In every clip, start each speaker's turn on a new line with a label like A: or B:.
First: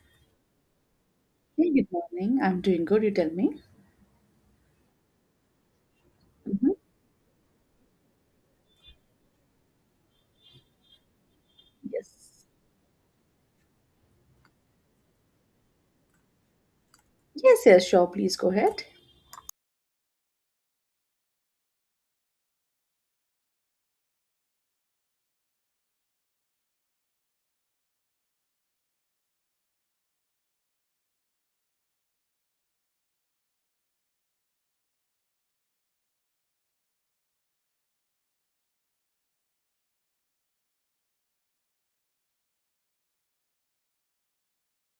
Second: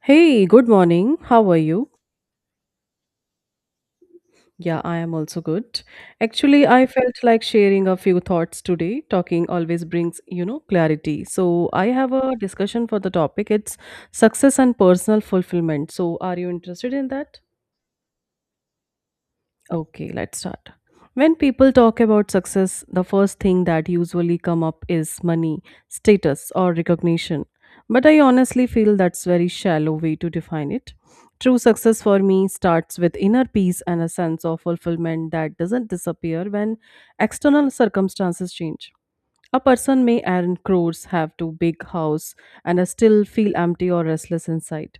A: Hey, good morning. How are
B: Hey,
A: you?
B: good morning. I'm doing good. You tell me.
A: Yeah, I am also good. Actually,
B: Hmm.
A: I felt like sharing a few thoughts today. Talking always brings, you know, clarity. So, I have a
B: Yes.
A: discussion for the topic. It's success and personal fulfillment. So, are you interested in that?
B: Yes, yes, sure. Please go ahead.
A: Okay, let's start. When people talk about success, the first thing that usually come up is money, status or recognition. But I honestly feel that's very shallow way to define it. True success for me starts with inner peace and a sense of fulfillment that doesn't disappear when external circumstances change. A person may earn crores, have two big house, and I still feel empty or restless inside,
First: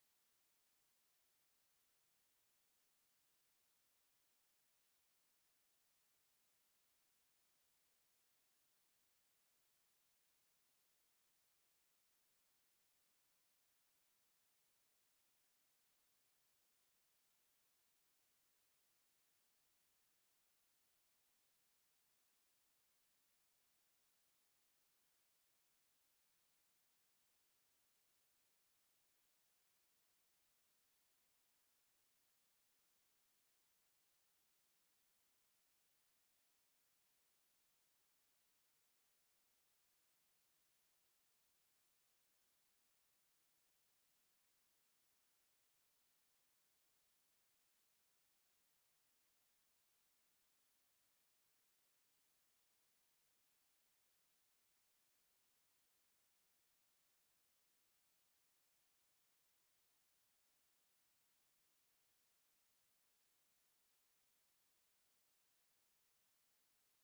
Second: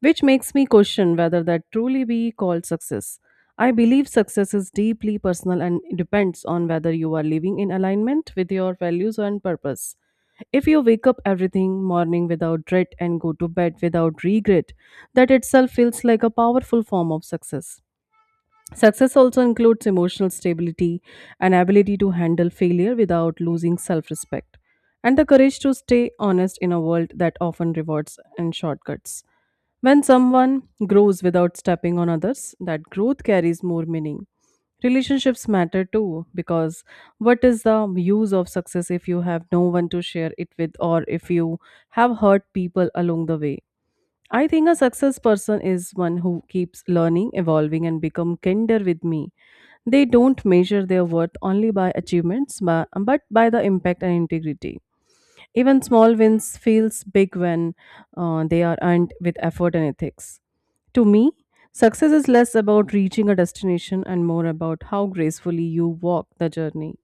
A: which makes me question whether that truly be called success. I believe success is deeply personal and depends on whether you are living in alignment with your values and purpose. If you wake up everything morning without dread and go to bed without regret, that itself feels like a powerful form of success. Success also includes emotional stability an ability to handle failure without losing self respect, and the courage to stay honest in a world that often rewards and shortcuts. When someone grows without stepping on others, that growth carries more meaning. Relationships matter too, because what is the use of success if you have no one to share it with or if you have hurt people along the way? I think a success person is one who keeps learning, evolving, and become kinder with me. They don't measure their worth only by achievements, but by the impact and integrity. Even small wins feels big when they are earned with effort and ethics. To me, success is less about reaching a destination and more about how gracefully you walk the journey.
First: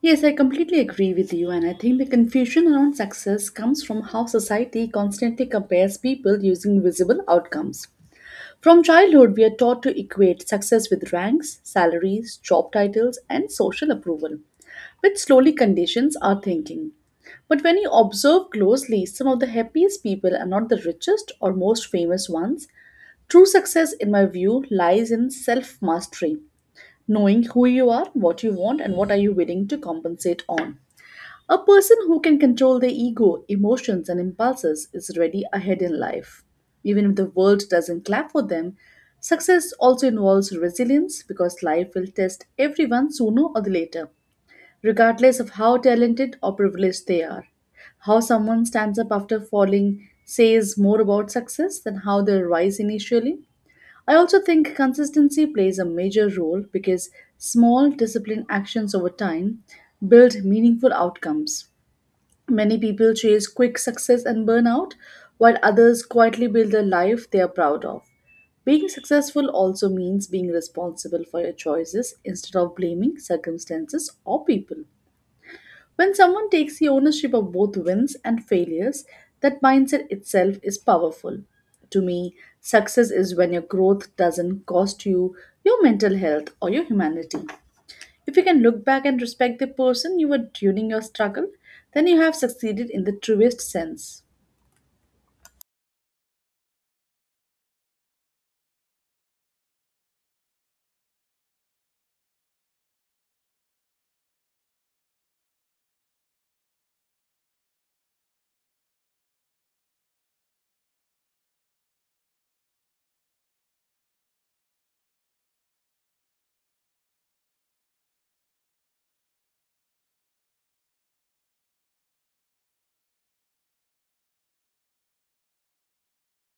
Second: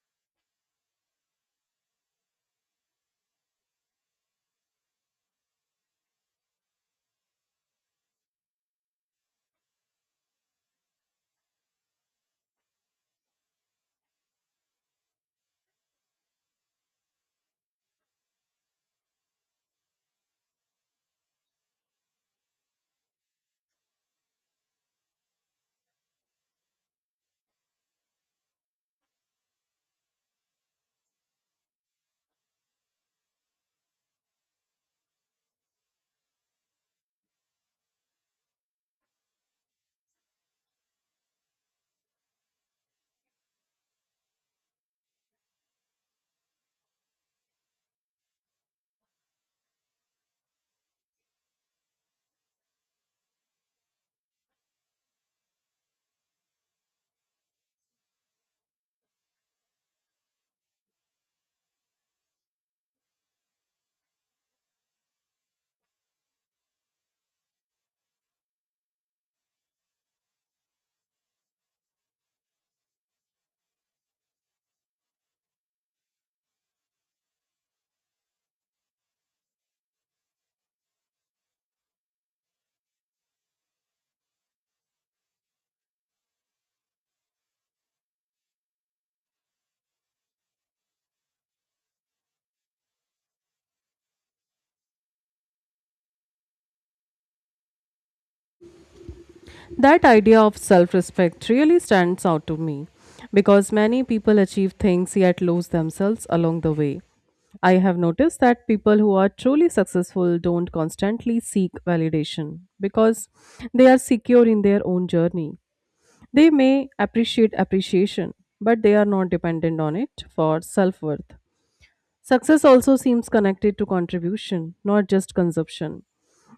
B: Yes, I completely agree with you, and I think the confusion around success comes from how society constantly compares people using visible outcomes. From childhood, we are taught to equate success with ranks, salaries, job titles, and social approval, which slowly conditions our thinking. But when you observe closely, some of the happiest people are not the richest or most famous ones. True success, in my view, lies in self mastery, knowing who you are, what you want, and what are you willing to compensate on. A person who can control their ego, emotions, and impulses is already ahead in life. Even if the world doesn't clap for them, success also involves resilience because life will test everyone sooner or the later, regardless of how talented or privileged they are. How someone stands up after falling says more about success than how they rise initially. I also think consistency plays a major role because small disciplined actions over time build meaningful outcomes. Many people chase quick success and burn out, while others quietly build a life they are proud of. Being successful also means being responsible for your choices instead of blaming circumstances or people. When someone takes the ownership of both wins and failures, that mindset itself is powerful. To me, success is when your growth doesn't cost you your mental health or your humanity. If you can look back and respect the person you were during your struggle, then you have succeeded in the truest sense.
A: That idea of self respect really stands out to me because many people achieve things yet lose themselves along the way. I have noticed that people who are truly successful don't constantly seek validation because they are secure in their own journey. They may appreciate appreciation, but they are not dependent on it for self worth. Success also seems connected to contribution, not just consumption.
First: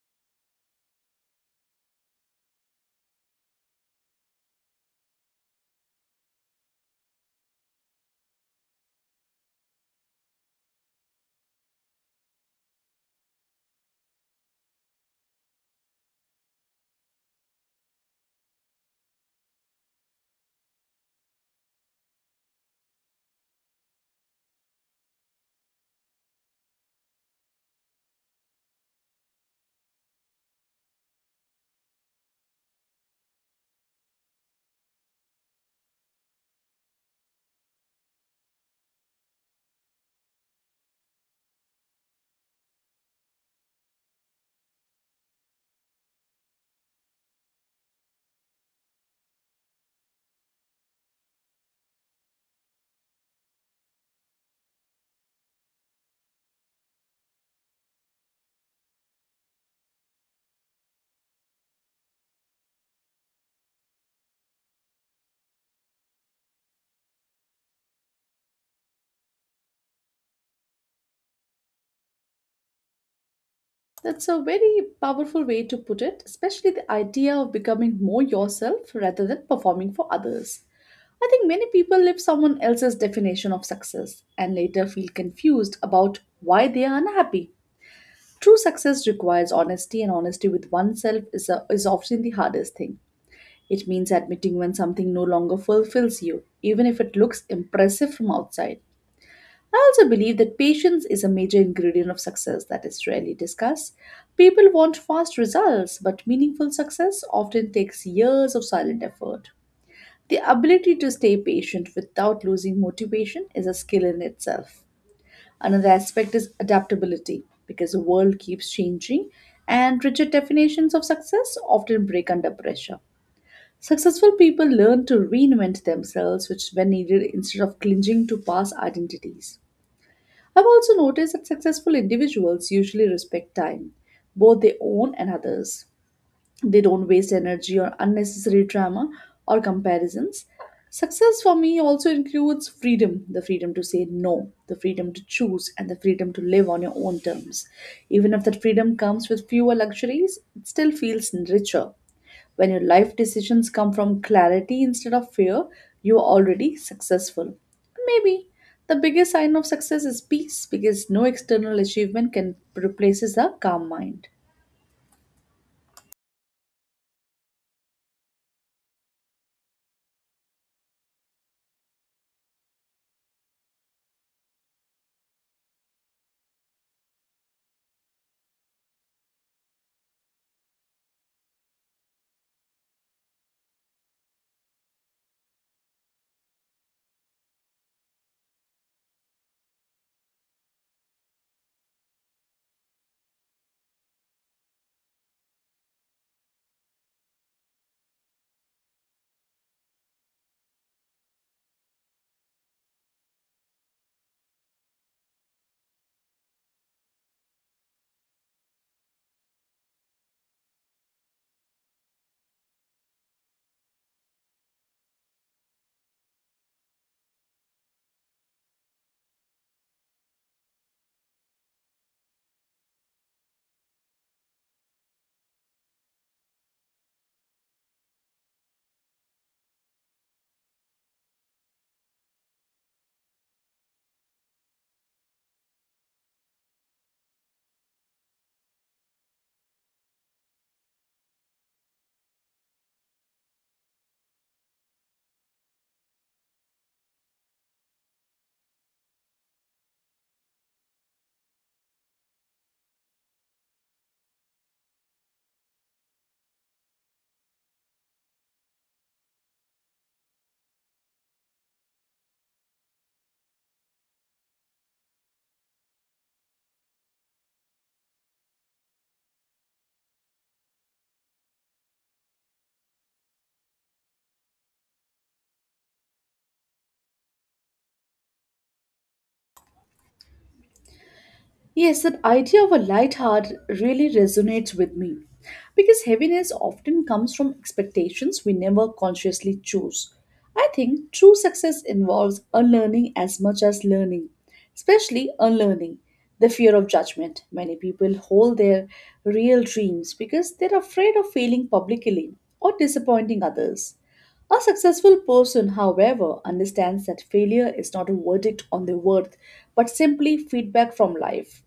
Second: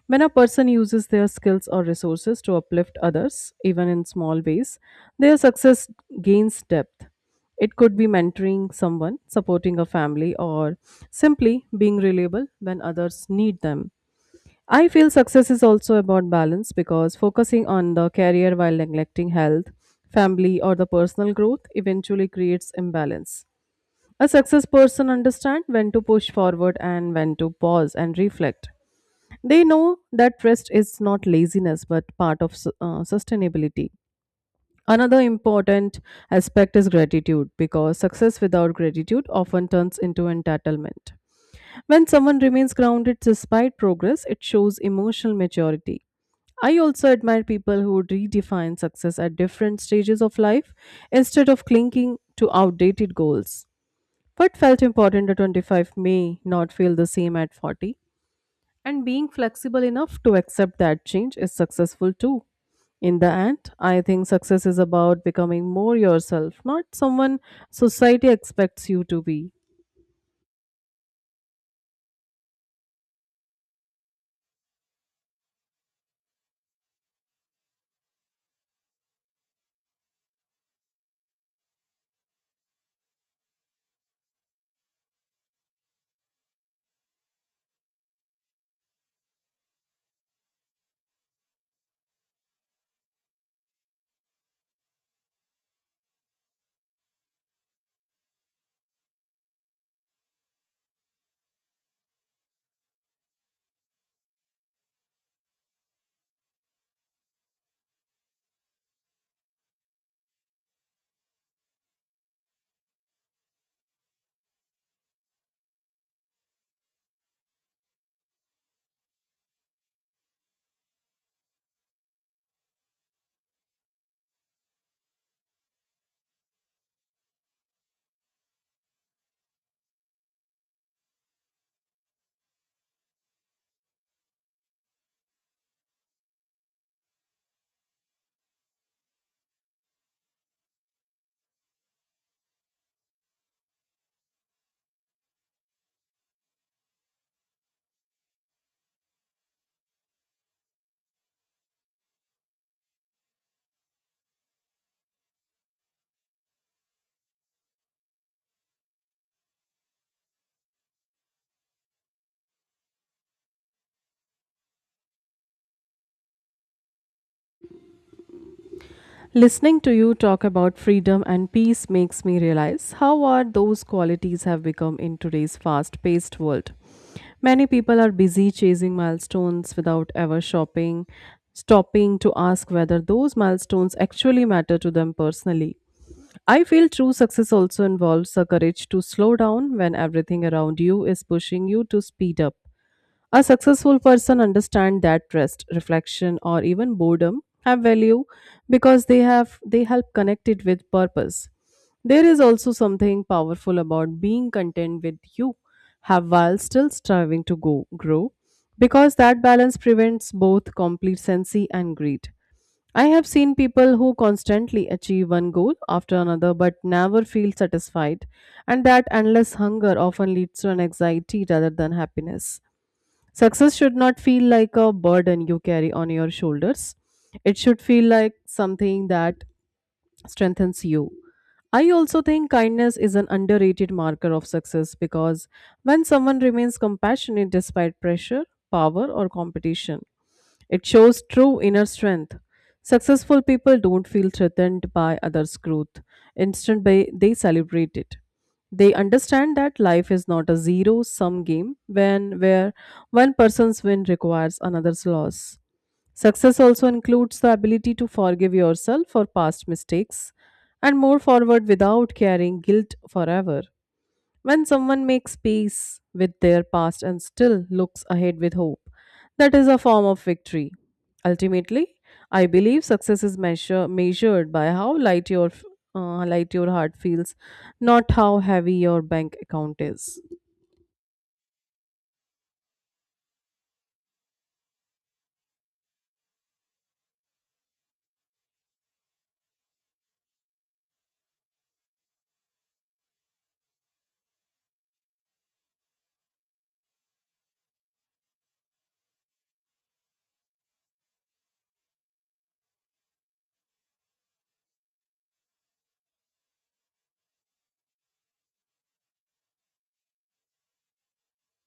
A: When a person uses their skills or resources to uplift others, even in small ways, their success gains depth. It could be mentoring someone, supporting a family, or simply being reliable when others need them. I feel success is also about balance because focusing on the career while neglecting health, family, or the personal growth eventually creates imbalance. A success person understands when to push forward and when to pause and reflect. They know that rest is not laziness but part of sustainability. Another important aspect is gratitude because success without gratitude often turns into entitlement. When someone remains grounded despite progress, it shows emotional maturity. I also admire people who redefine success at different stages of life instead of clinging to outdated goals. What felt important at 25 may not feel the same at 40, and being flexible enough to accept that change is successful too. In the end, I think success is about becoming more yourself, not someone society expects you to be.
B: That's a very powerful way to put it, especially the idea of becoming more yourself rather than performing for others. I think many people live someone else's definition of success and later feel confused about why they are unhappy. True success requires honesty, and honesty with oneself is often the hardest thing. It means admitting when something no longer fulfills you, even if it looks impressive from outside. I also believe that patience is a major ingredient of success that is rarely discussed. People want fast results, but meaningful success often takes years of silent effort. The ability to stay patient without losing motivation is a skill in itself. Another aspect is adaptability because the world keeps changing and rigid definitions of success often break under pressure. Successful people learn to reinvent themselves, which when needed, instead of clinging to past identities. I've also noticed that successful individuals usually respect time, both their own and others. They don't waste energy on unnecessary drama or comparisons. Success for me also includes freedom, the freedom to say no, the freedom to choose, and the freedom to live on your own terms. Even if that freedom comes with fewer luxuries, it still feels richer. When your life decisions come from clarity instead of fear, you are already successful. Maybe the biggest sign of success is peace because no external achievement can replaces a calm mind.
A: Listening to you talk about freedom and peace makes me realize how hard those qualities have become in today's fast paced world. Many people are busy chasing milestones without ever shopping, stopping to ask whether those milestones actually matter to them personally. I feel true success also involves the courage to slow down when everything around you is pushing you to speed up. A successful person understands that rest, reflection, or even boredom have value because they help connect it with purpose. There is also something powerful about being content with you have while still striving to go grow because that balance prevents both complacency and greed. I have seen people who constantly achieve one goal after another but never feel satisfied, and that endless hunger often leads to an anxiety rather than happiness. Success should not feel like a burden you carry on your shoulders. It should feel like something that strengthens you. I also think kindness is an underrated marker of success because when someone remains compassionate despite pressure, power, or competition, it shows true inner strength. Successful people don't feel threatened by others' growth. Instead, they celebrate it. They understand that life is not a zero sum game when where one person's win requires another's loss. Success also includes the ability to forgive yourself for past mistakes and move forward without carrying guilt forever. When someone makes peace with their past and still looks ahead with hope, that is a form of victory. Ultimately, I believe success is measured by how light your light your heart feels, not how heavy your bank account is.
B: Yes, that idea of a light heart really resonates with me because heaviness often comes from expectations we never consciously choose. I think true success involves unlearning as much as learning, especially unlearning the fear of judgment. Many people hold their real dreams because they're afraid of failing publicly or disappointing others. A successful person, however, understands that failure is not a verdict on their worth, but simply feedback from life.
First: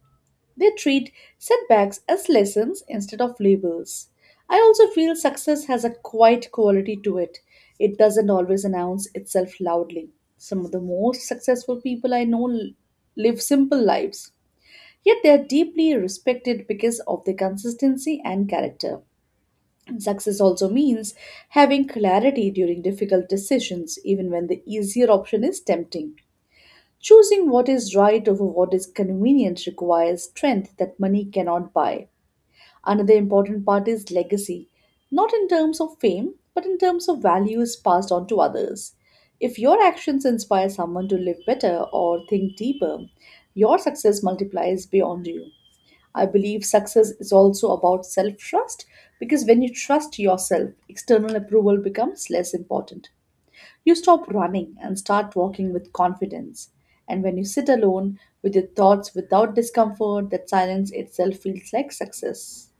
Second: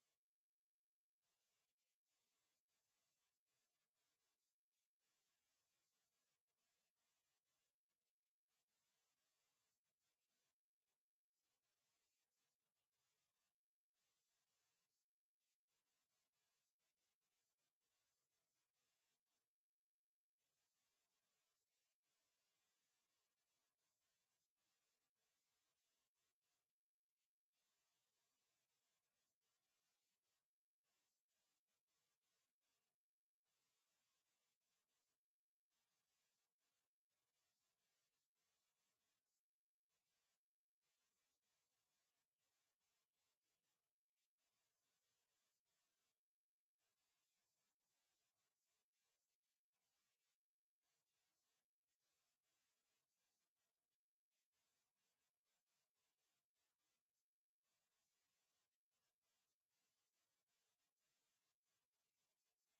B: They treat setbacks as lessons instead of labels. I also feel success has a quiet quality to it. It doesn't always announce itself loudly. Some of the most successful people I know live simple lives, yet they are deeply respected because of their consistency and character. And success also means having clarity during difficult decisions, even when the easier option is tempting. Choosing what is right over what is convenient requires strength that money cannot buy. Another important part is legacy, not in terms of fame, but in terms of values passed on to others. If your actions inspire someone to live better or think deeper, your success multiplies beyond you. I believe success is also about self trust because when you trust yourself, external approval becomes less important. You stop running and start walking with confidence. And when you sit alone with your thoughts without discomfort, that silence itself feels like success.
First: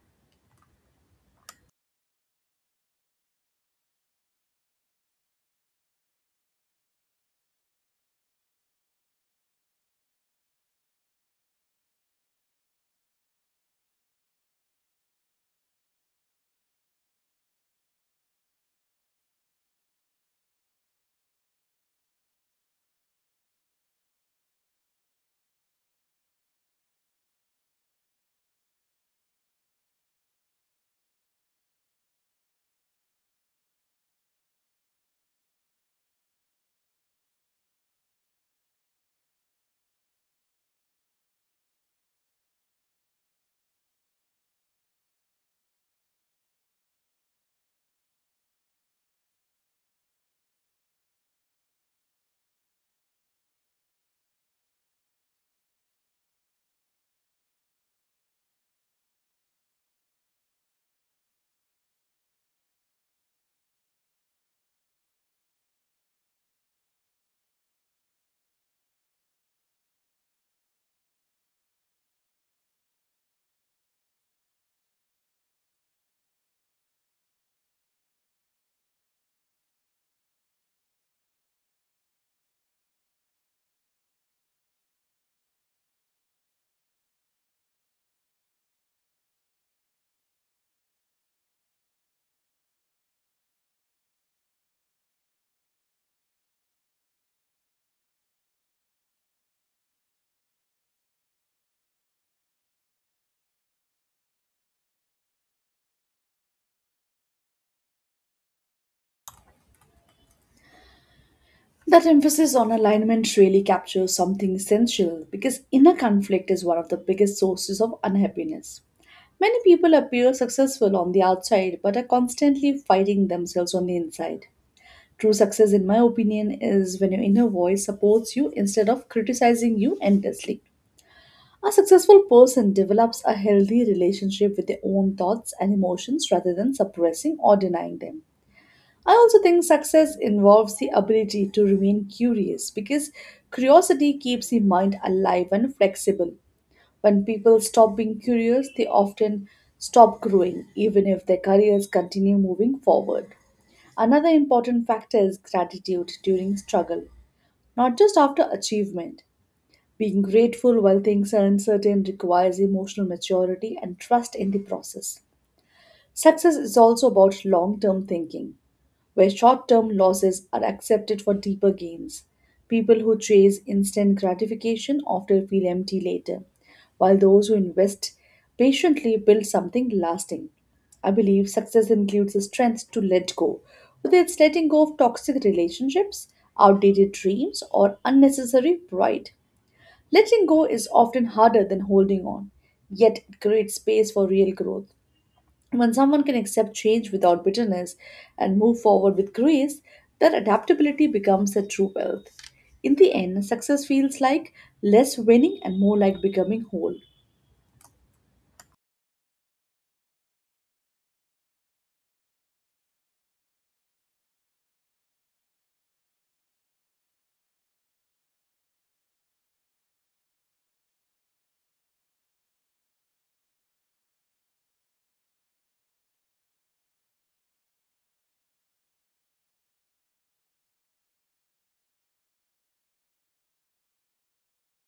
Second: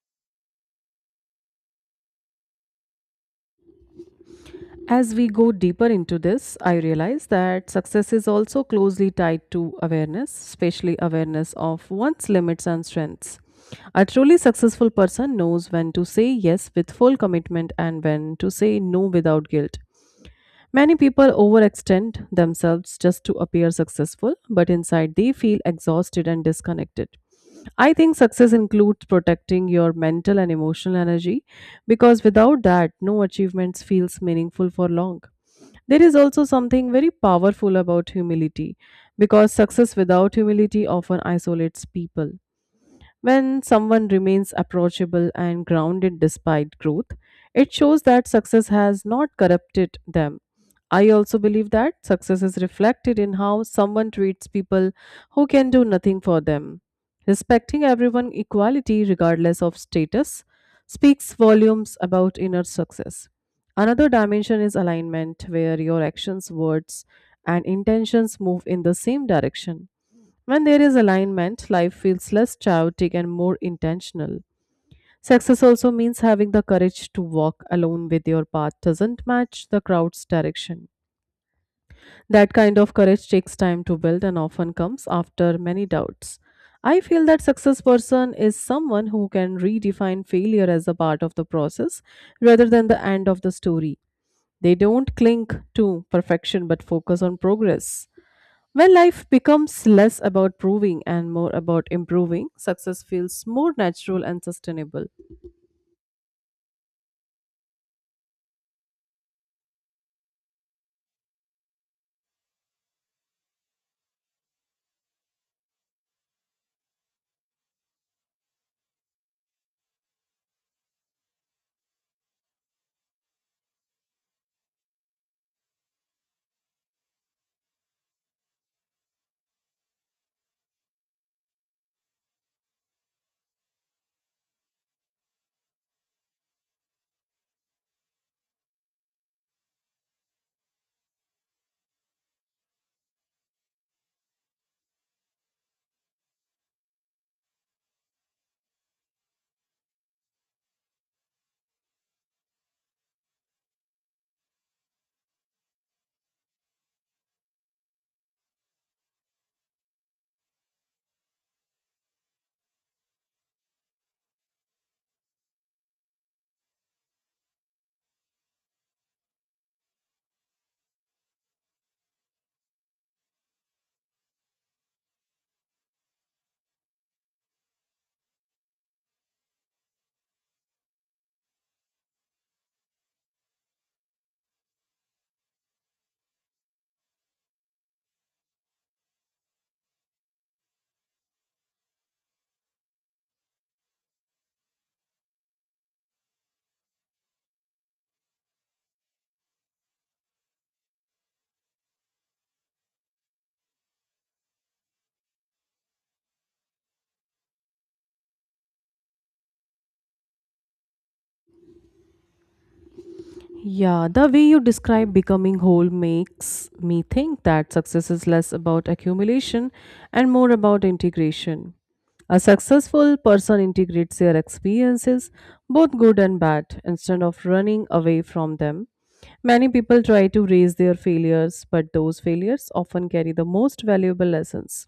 A: As we go deeper into this, I realize that success is also closely tied to awareness, especially awareness of one's limits and strengths. A truly successful person knows when to say yes with full commitment and when to say no without guilt. Many people overextend themselves just to appear successful, but inside they feel exhausted and disconnected. I think success includes protecting your mental and emotional energy because without that, no achievements feels meaningful for long. There is also something very powerful about humility because success without humility often isolates people. When someone remains approachable and grounded despite growth, it shows that success has not corrupted them. I also believe that success is reflected in how someone treats people who can do nothing for them. Respecting everyone equality, regardless of status, speaks volumes about inner success. Another dimension is alignment, where your actions, words, and intentions move in the same direction. When there is alignment, life feels less chaotic and more intentional. Success also means having the courage to walk alone with your path doesn't match the crowd's direction. That kind of courage takes time to build and often comes after many doubts. I feel that success person is someone who can redefine failure as a part of the process rather than the end of the story. They don't cling to perfection but focus on progress. When life becomes less about proving and more about improving, success feels more natural and sustainable.
B: That emphasis on alignment really captures something essential because inner conflict is one of the biggest sources of unhappiness. Many people appear successful on the outside but are constantly fighting themselves on the inside. True success, in my opinion, is when your inner voice supports you instead of criticizing you endlessly. A successful person develops a healthy relationship with their own thoughts and emotions rather than suppressing or denying them. I also think success involves the ability to remain curious because curiosity keeps the mind alive and flexible. When people stop being curious, they often stop growing, even if their careers continue moving forward. Another important factor is gratitude during struggle, not just after achievement. Being grateful while things are uncertain requires emotional maturity and trust in the process. Success is also about long term thinking, where short term losses are accepted for deeper gains. People who chase instant gratification often feel empty later, while those who invest patiently build something lasting. I believe success includes the strength to let go, whether it's letting go of toxic relationships, outdated dreams, or unnecessary pride. Letting go is often harder than holding on, yet it creates space for real growth. When someone can accept change without bitterness and move forward with grace, their adaptability becomes their true wealth. In the end, success feels like less winning and more like becoming whole.
A: Yeah, the way you describe becoming whole makes me think that success is less about accumulation and more about integration. A successful person integrates their experiences, both good and bad, instead of running away from them. Many people try to raise their failures, but those failures often carry the most valuable lessons.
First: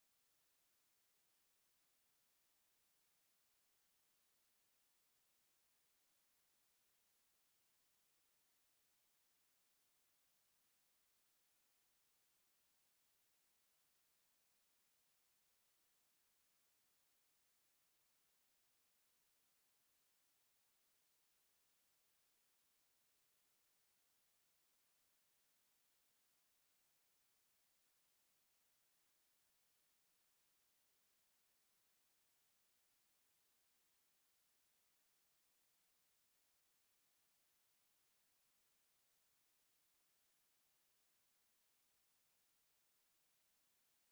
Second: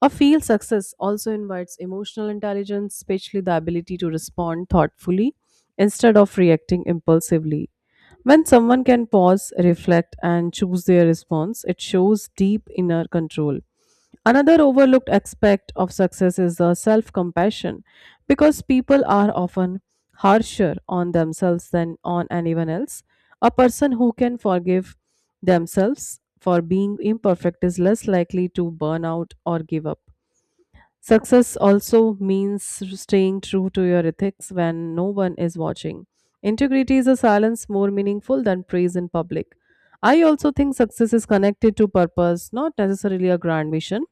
A: A field success also invites emotional intelligence, especially the ability to respond thoughtfully instead of reacting impulsively. When someone can pause, reflect, and choose their response, it shows deep inner control. Another overlooked aspect of success is the self compassion because people are often harsher on themselves than on anyone else. A person who can forgive themselves for being imperfect is less likely to burn out or give up. Success also means staying true to your ethics when no one is watching. Integrity is a silence more meaningful than praise in public. I also think success is connected to purpose, not necessarily a grand mission,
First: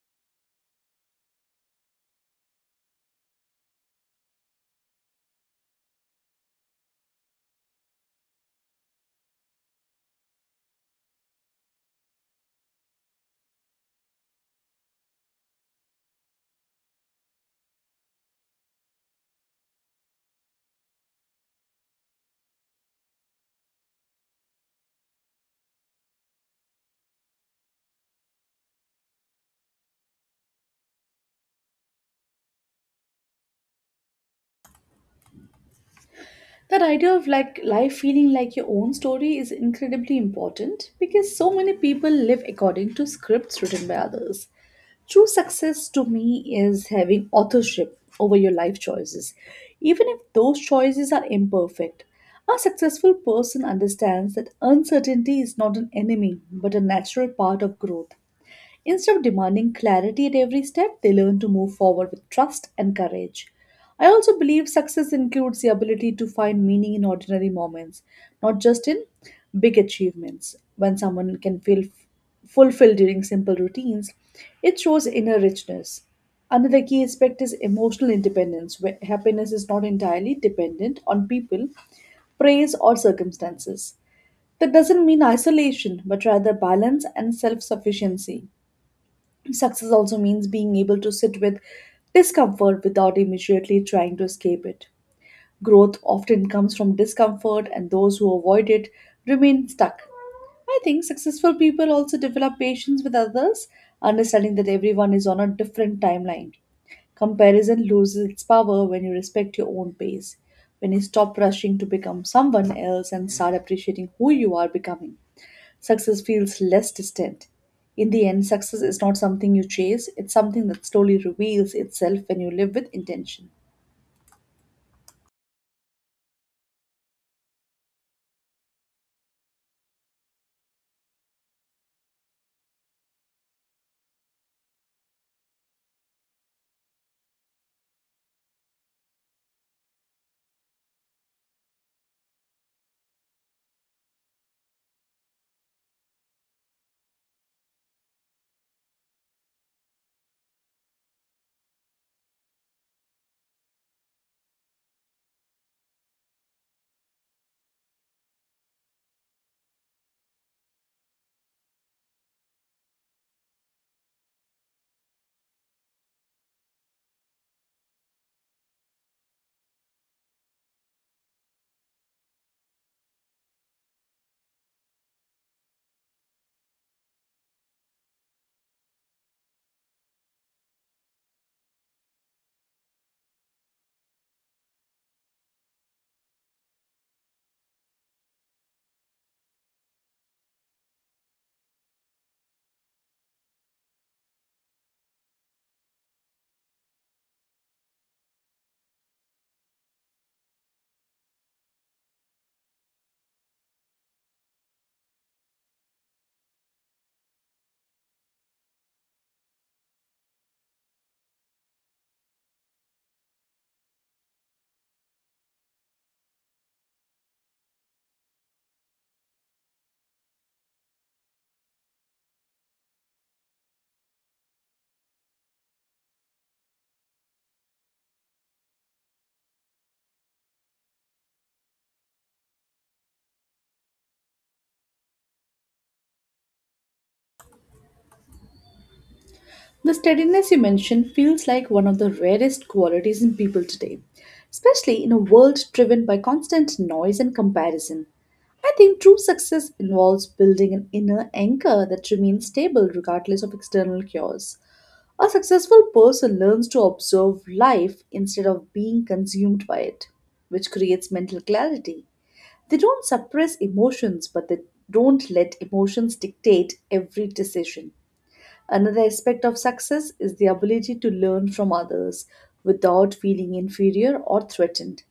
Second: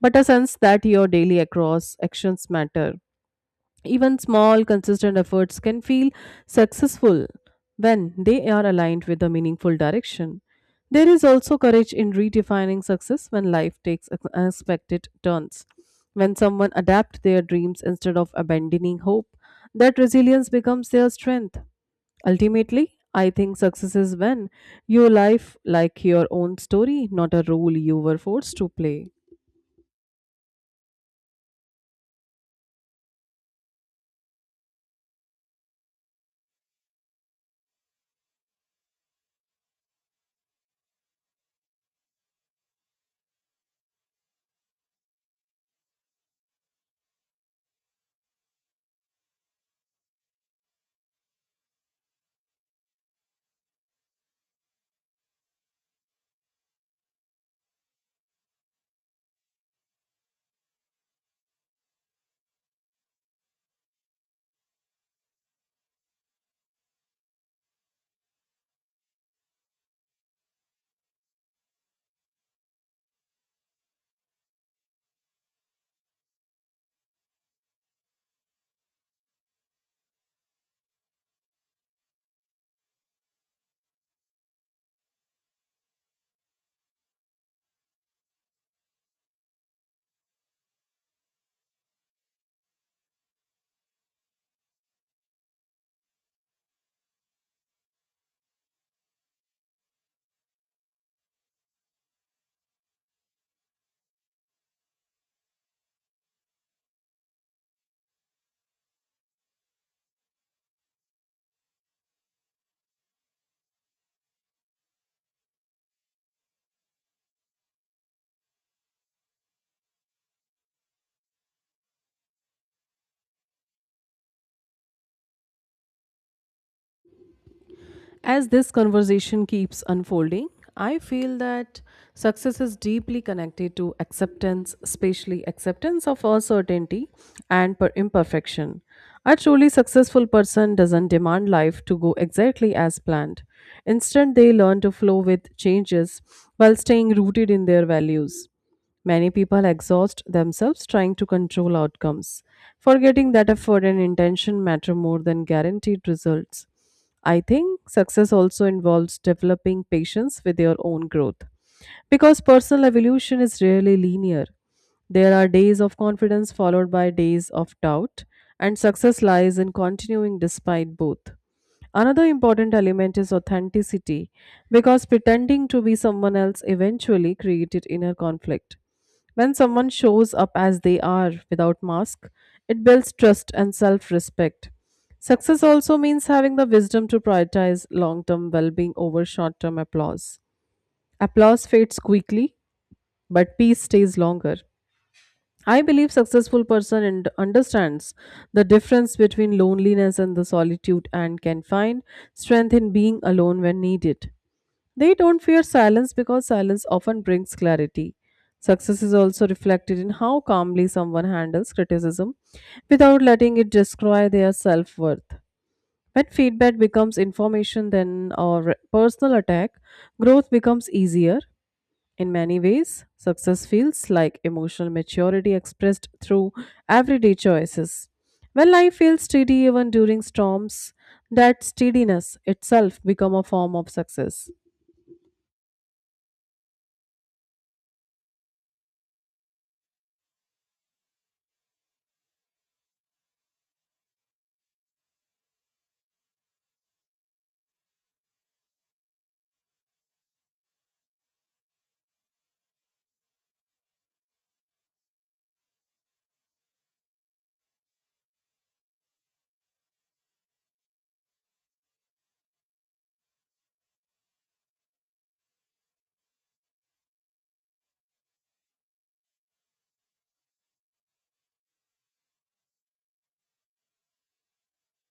A: but a sense that your daily across actions matter. Even small, consistent efforts can feel successful when they are aligned with a meaningful direction. There is also courage in redefining success when life takes unexpected turns. When someone adapts their dreams instead of abandoning hope, that resilience becomes their strength. Ultimately, I think success is when your life like your own story, not a role you were forced to play.
B: That idea of like life feeling like your own story is incredibly important because so many people live according to scripts written by others. True success to me is having authorship over your life choices, even if those choices are imperfect. A successful person understands that uncertainty is not an enemy but a natural part of growth. Instead of demanding clarity at every step, they learn to move forward with trust and courage. I also believe success includes the ability to find meaning in ordinary moments, not just in big achievements. When someone can feel fulfilled during simple routines, it shows inner richness. Another key aspect is emotional independence, where happiness is not entirely dependent on people, praise, or circumstances. That doesn't mean isolation, but rather balance and self sufficiency. Success also means being able to sit with discomfort without immediately trying to escape it. Growth often comes from discomfort, and those who avoid it remain stuck. I think successful people also develop patience with others, understanding that everyone is on a different timeline. Comparison loses its power when you respect your own pace. When you stop rushing to become someone else and start appreciating who you are becoming, success feels less distant. In the end, success is not something you chase, it's something that slowly reveals itself when you live with intention.
A: As this conversation keeps unfolding, I feel that success is deeply connected to acceptance, especially acceptance of uncertainty and imperfection. A truly successful person doesn't demand life to go exactly as planned. Instead, they learn to flow with changes while staying rooted in their values. Many people exhaust themselves trying to control outcomes, forgetting that effort and intention matter more than guaranteed results. I think success also involves developing patience with your own growth. Because personal evolution is rarely linear, there are days of confidence followed by days of doubt, and success lies in continuing despite both. Another important element is authenticity because pretending to be someone else eventually created inner conflict. When someone shows up as they are without mask, it builds trust and self-respect. Success also means having the wisdom to prioritize long-term well-being over short-term applause. Applause fades quickly, but peace stays longer. I believe successful person and understands the difference between loneliness and the solitude and can find strength in being alone when needed. They don't fear silence because silence often brings clarity. Success is also reflected in how calmly someone handles criticism without letting it destroy their self-worth. When feedback becomes information then or personal attack, growth becomes easier in many ways, success feels like emotional maturity expressed through everyday choices. When life feels steady even during storms, that steadiness itself become a form of success.
B: The steadiness you mentioned feels like one of the rarest qualities in people today, especially in a world driven by constant noise and comparison. I think true success involves building an inner anchor that remains stable regardless of external cures. A successful person learns to observe life instead of being consumed by it, which creates mental clarity. They don't suppress emotions, but they don't let emotions dictate every decision. Another aspect of success is the ability to learn from others without feeling inferior or threatened.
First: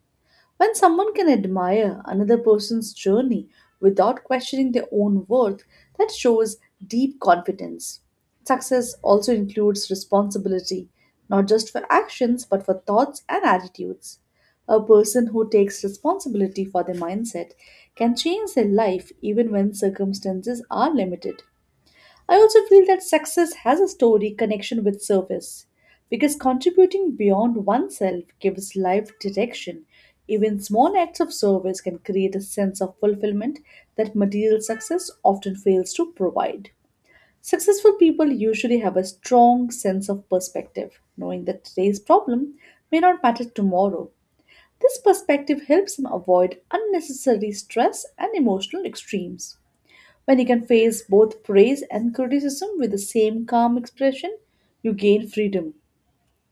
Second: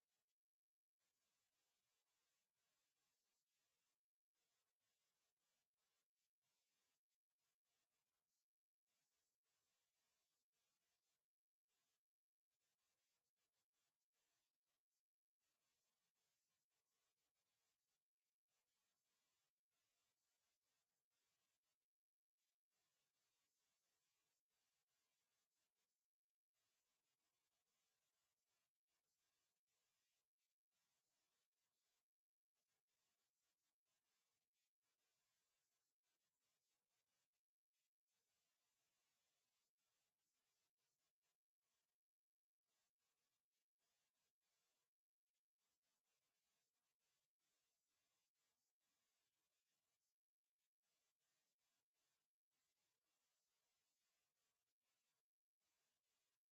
B: When someone can admire another person's journey without questioning their own worth, that shows deep confidence. Success also includes responsibility, not just for actions but for thoughts and attitudes. A person who takes responsibility for their mindset can change their life even when circumstances are limited. I also feel that success has a story connection with service because contributing beyond oneself gives life direction. Even small acts of service can create a sense of fulfillment that material success often fails to provide. Successful people usually have a strong sense of perspective, knowing that today's problem may not matter tomorrow. This perspective helps them avoid unnecessary stress and emotional extremes. When you can face both praise and criticism with the same calm expression, you gain freedom.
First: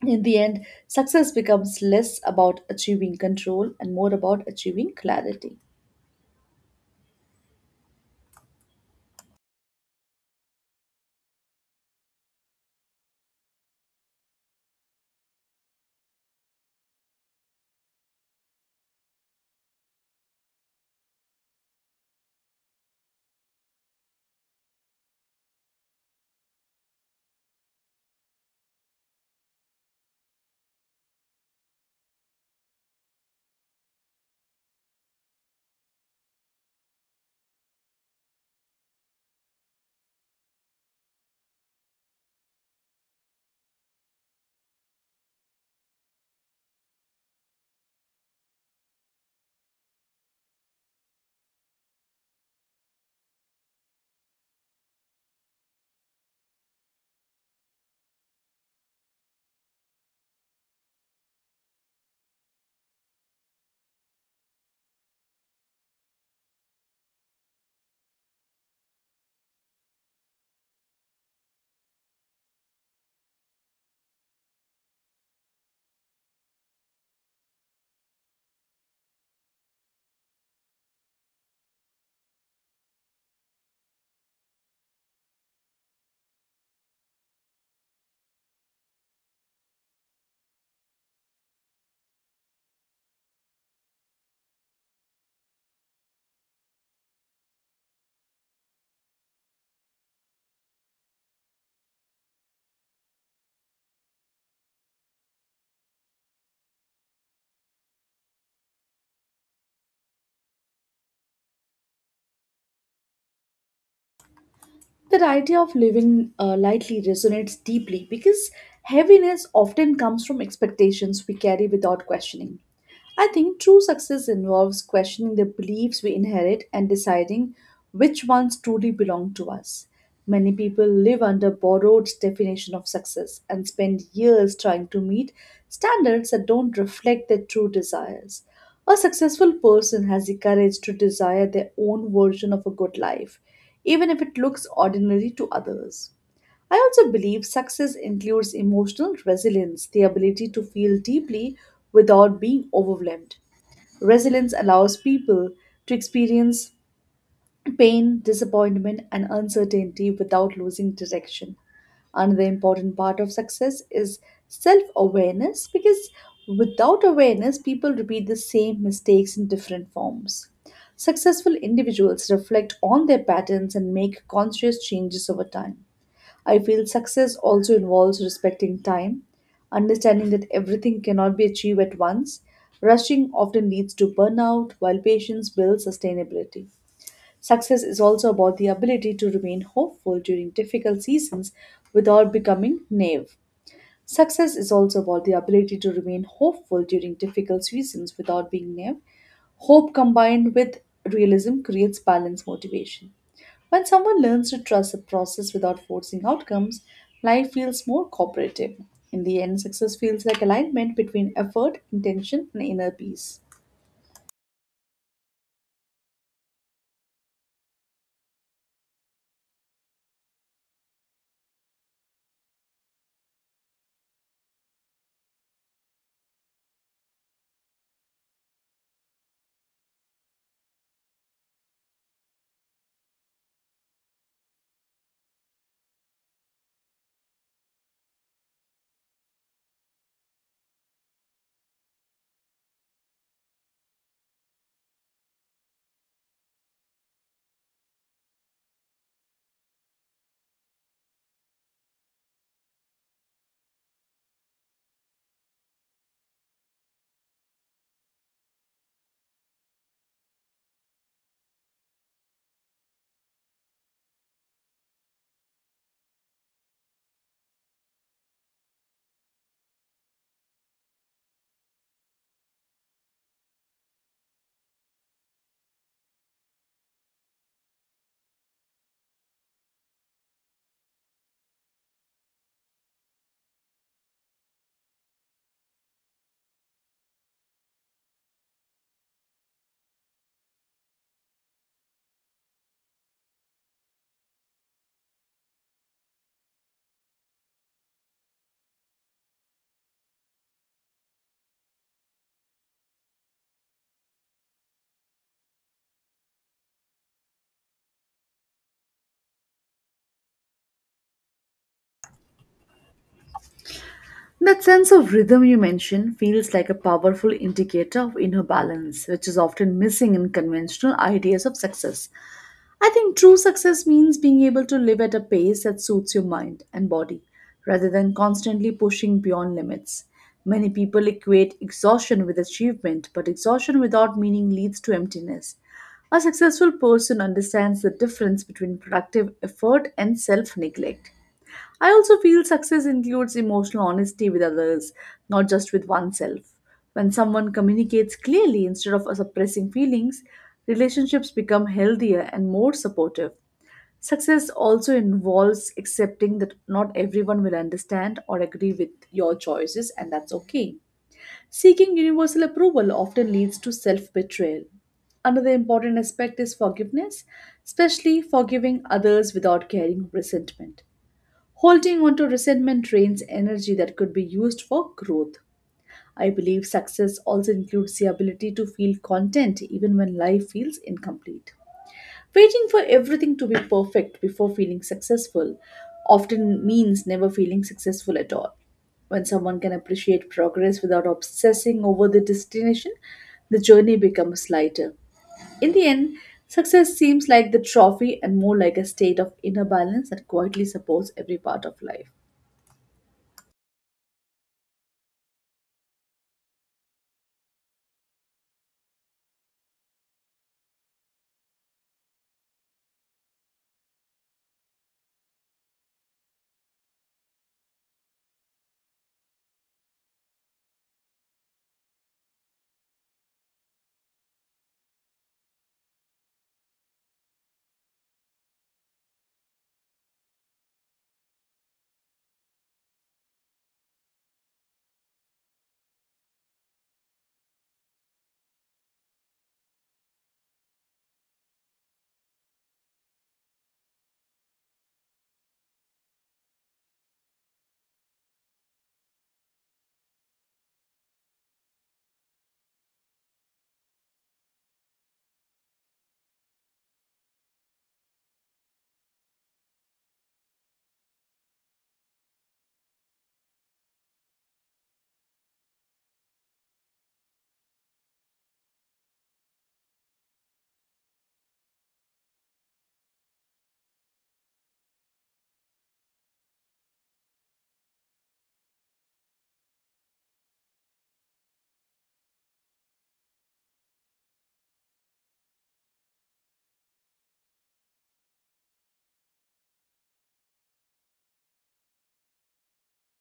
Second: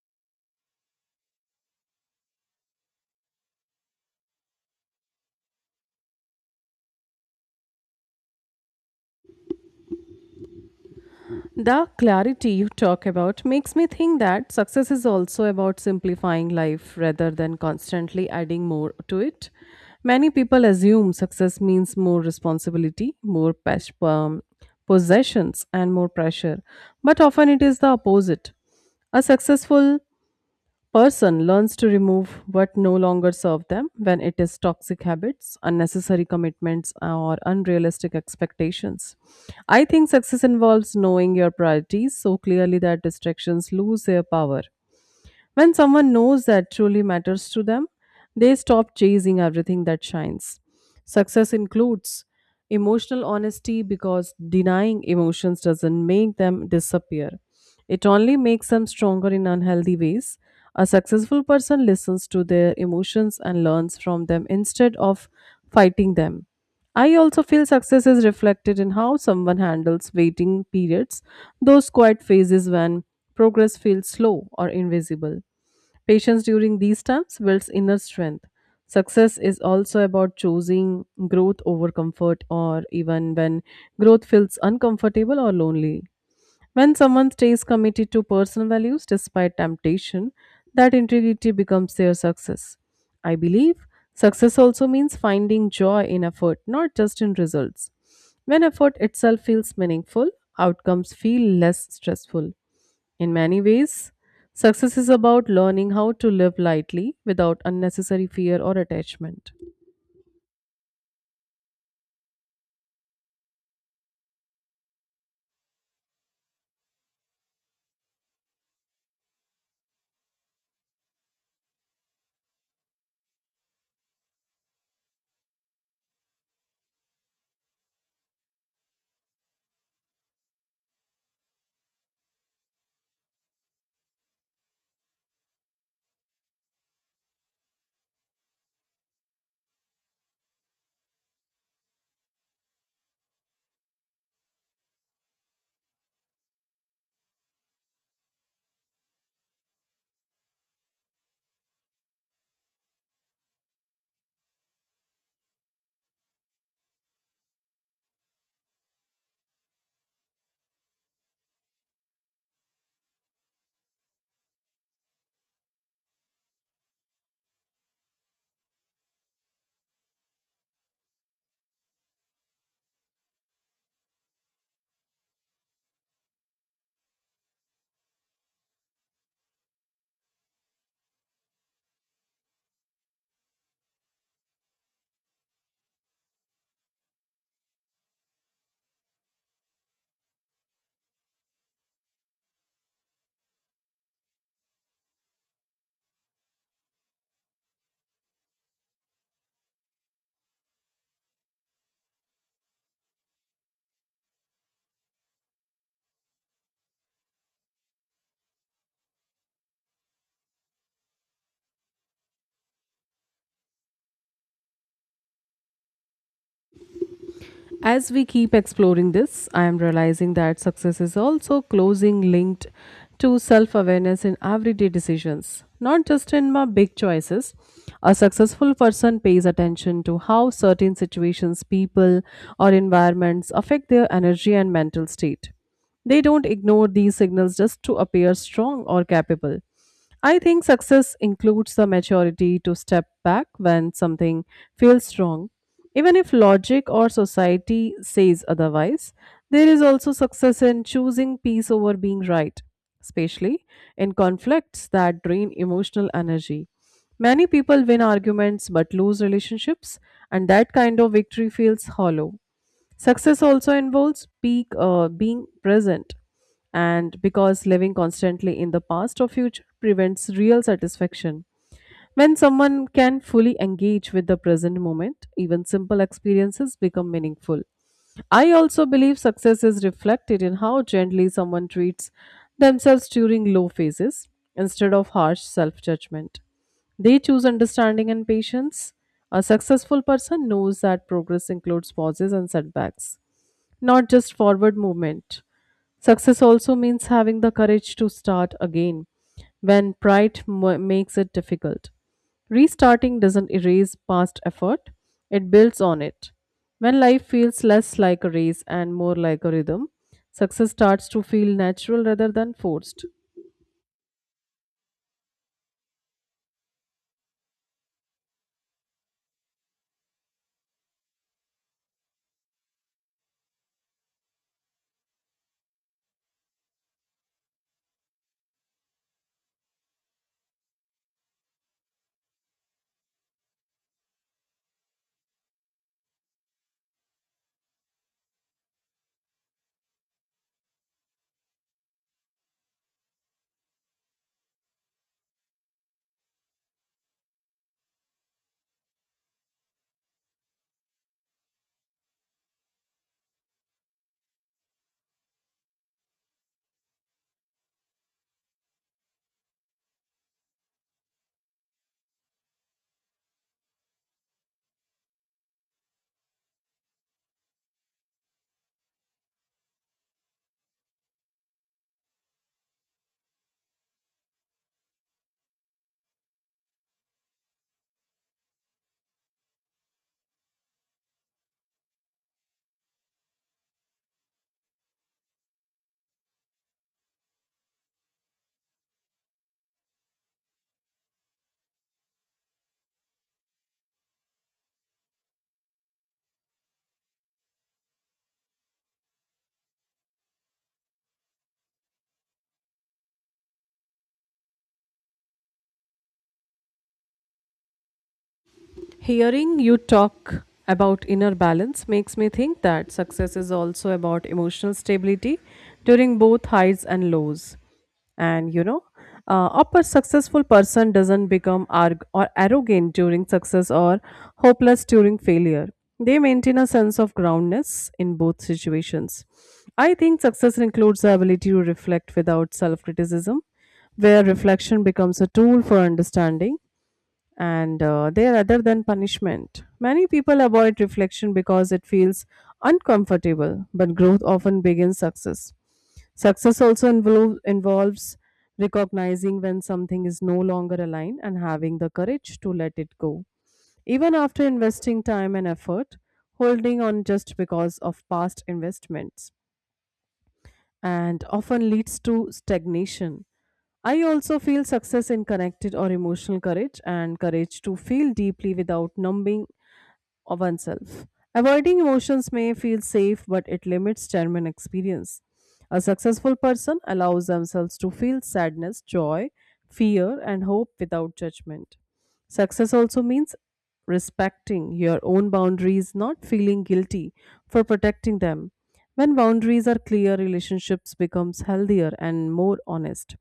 B: In the end, success becomes less about achieving control and more about achieving clarity.
A: The clarity you talk about makes me think that success is also about simplifying life rather than constantly adding more to it. Many people assume success means more responsibility, possessions, and more pressure, but often it is the opposite. A successful person learns to remove what no longer serve them when it is toxic habits, unnecessary commitments, or unrealistic expectations. I think success involves knowing your priorities so clearly that distractions lose their power. When someone knows that truly matters to them, they stop chasing everything that shines. Success includes emotional honesty because denying emotions doesn't make them disappear. It only makes them stronger in unhealthy ways. A successful person listens to their emotions and learns from them instead of fighting them. I also feel success is reflected in how someone handles waiting periods, those quiet phases when progress feels slow or invisible. Patience during these times builds inner strength. Success is also about choosing growth over comfort, or even when growth feels uncomfortable or lonely. When someone stays committed to personal values despite temptation, that integrity becomes their success. I believe success also means finding joy in effort, not just in results. When effort itself feels meaningful, outcomes feel less stressful. In many ways, success is about learning how to live lightly without unnecessary fear or attachment.
B: That idea of living lightly resonates deeply because heaviness often comes from expectations we carry without questioning. I think true success involves questioning the beliefs we inherit and deciding which ones truly belong to us. Many people live under borrowed definition of success and spend years trying to meet standards that don't reflect their true desires. A successful person has the courage to desire their own version of a good life, even if it looks ordinary to others. I also believe success includes emotional resilience, the ability to feel deeply without being overwhelmed. Resilience allows people to experience pain, disappointment, and uncertainty without losing direction. Another important part of success is self awareness because without awareness, people repeat the same mistakes in different forms. Successful individuals reflect on their patterns and make conscious changes over time. I feel success also involves respecting time, understanding that everything cannot be achieved at once. Rushing often leads to burnout, while patience builds sustainability. Success is also about the ability to remain hopeful during difficult seasons without becoming naive. Success is also about the ability to remain hopeful during difficult seasons without being naive. Hope combined with realism creates balanced motivation. When someone learns to trust the process without forcing outcomes, life feels more cooperative. In the end, success feels like alignment between effort, intention, and inner peace.
A: As we keep exploring this, I am realizing that success is also closely linked to self awareness in everyday decisions, not just in my big choices. A successful person pays attention to how certain situations, people, or environments affect their energy and mental state. They don't ignore these signals just to appear strong or capable. I think success includes the maturity to step back when something feels wrong. Even if logic or society says otherwise, there is also success in choosing peace over being right, especially in conflicts that drain emotional energy. Many people win arguments but lose relationships, and that kind of victory feels hollow. Success also involves being present, and because living constantly in the past or future prevents real satisfaction. When someone can fully engage with the present moment, even simple experiences become meaningful. I also believe success is reflected in how gently someone treats themselves during low phases instead of harsh self judgment. They choose understanding and patience. A successful person knows that progress includes pauses and setbacks, not just forward movement. Success also means having the courage to start again when makes it difficult. Restarting doesn't erase past effort, it builds on it. When life feels less like a race and more like a rhythm, success starts to feel natural rather than forced.
B: That sense of rhythm you mentioned feels like a powerful indicator of inner balance, which is often missing in conventional ideas of success. I think true success means being able to live at a pace that suits your mind and body rather than constantly pushing beyond limits. Many people equate exhaustion with achievement, but exhaustion without meaning leads to emptiness. A successful person understands the difference between productive effort and self neglect. I also feel success includes emotional honesty with others, not just with oneself. When someone communicates clearly instead of suppressing feelings, relationships become healthier and more supportive. Success also involves accepting that not everyone will understand or agree with your choices, and that's okay. Seeking universal approval often leads to self betrayal. Another important aspect is forgiveness, especially forgiving others without carrying resentment. Holding onto resentment drains energy that could be used for growth. I believe success also includes the ability to feel content even when life feels incomplete. Waiting for everything to be perfect before feeling successful often means never feeling successful at all. When someone can appreciate progress without obsessing over the destination, the journey becomes lighter. In the end, success seems like the trophy and more like a state of inner balance that quietly supports every part of life.
A: Hearing you talk about inner balance makes me think that success is also about emotional stability during both highs and lows. And upper successful person doesn't become arg- or arrogant during success or hopeless during failure. They maintain a sense of groundness in both situations. I think success includes the ability to reflect without self-criticism, where reflection becomes a tool for understanding and there rather than punishment. Many people avoid reflection because it feels uncomfortable, but growth often begins success. Success also involves recognizing when something is no longer aligned and having the courage to let it go. Even after investing time and effort, holding on just because of past investments and often leads to stagnation. I also feel success in connected or emotional courage and courage to feel deeply without numbing of oneself. Avoiding emotions may feel safe, but it limits genuine experience. A successful person allows themselves to feel sadness, joy, fear, and hope without judgment. Success also means respecting your own boundaries, not feeling guilty for protecting them. When boundaries are clear, relationships becomes healthier and more honest.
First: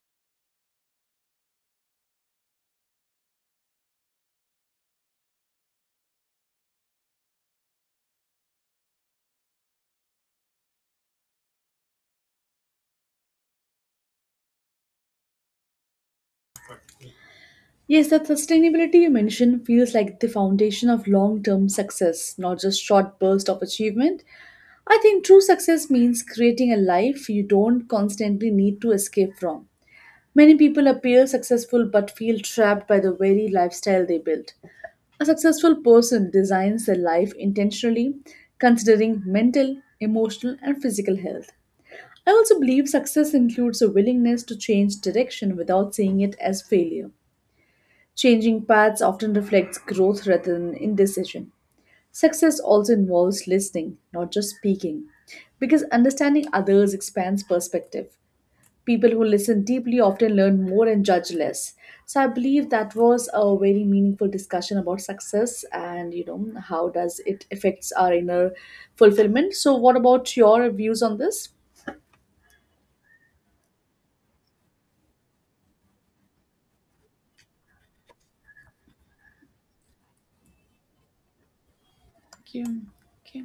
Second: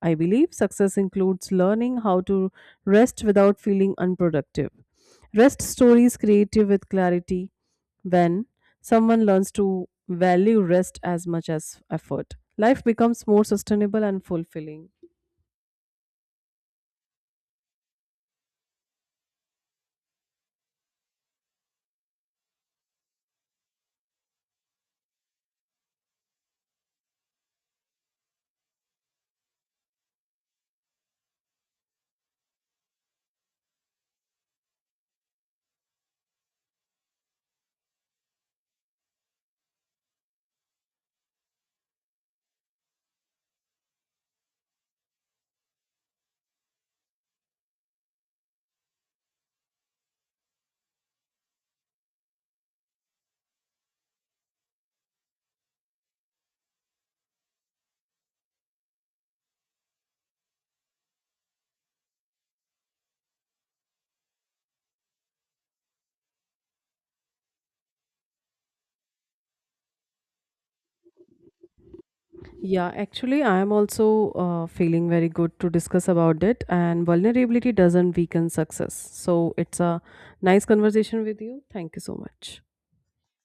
A: I believe success includes learning how to rest without feeling unproductive. Rest stories creative with clarity when someone learns to value rest as much as effort. Life becomes more sustainable and fulfilling.
B: Yes, that sustainability you mentioned feels like the foundation of long term success, not just short bursts of achievement. I think true success means creating a life you don't constantly need to escape from. Many people appear successful but feel trapped by the very lifestyle they built. A successful person designs their life intentionally, considering mental, emotional, and physical health. I also believe success includes a willingness to change direction without seeing it as failure. Changing paths often reflects growth rather than indecision. Success also involves listening, not just speaking, because understanding others expands perspective. People who listen deeply often learn more and judge less. So I believe that was a very meaningful discussion about success and how does it affects our inner fulfillment. So what about your views on this?
A: Yeah, actually, I am also feeling very good to discuss about it. And vulnerability doesn't weaken success. So it's a nice conversation with you. Thank you so
B: Thank
A: much.
B: you. Okay.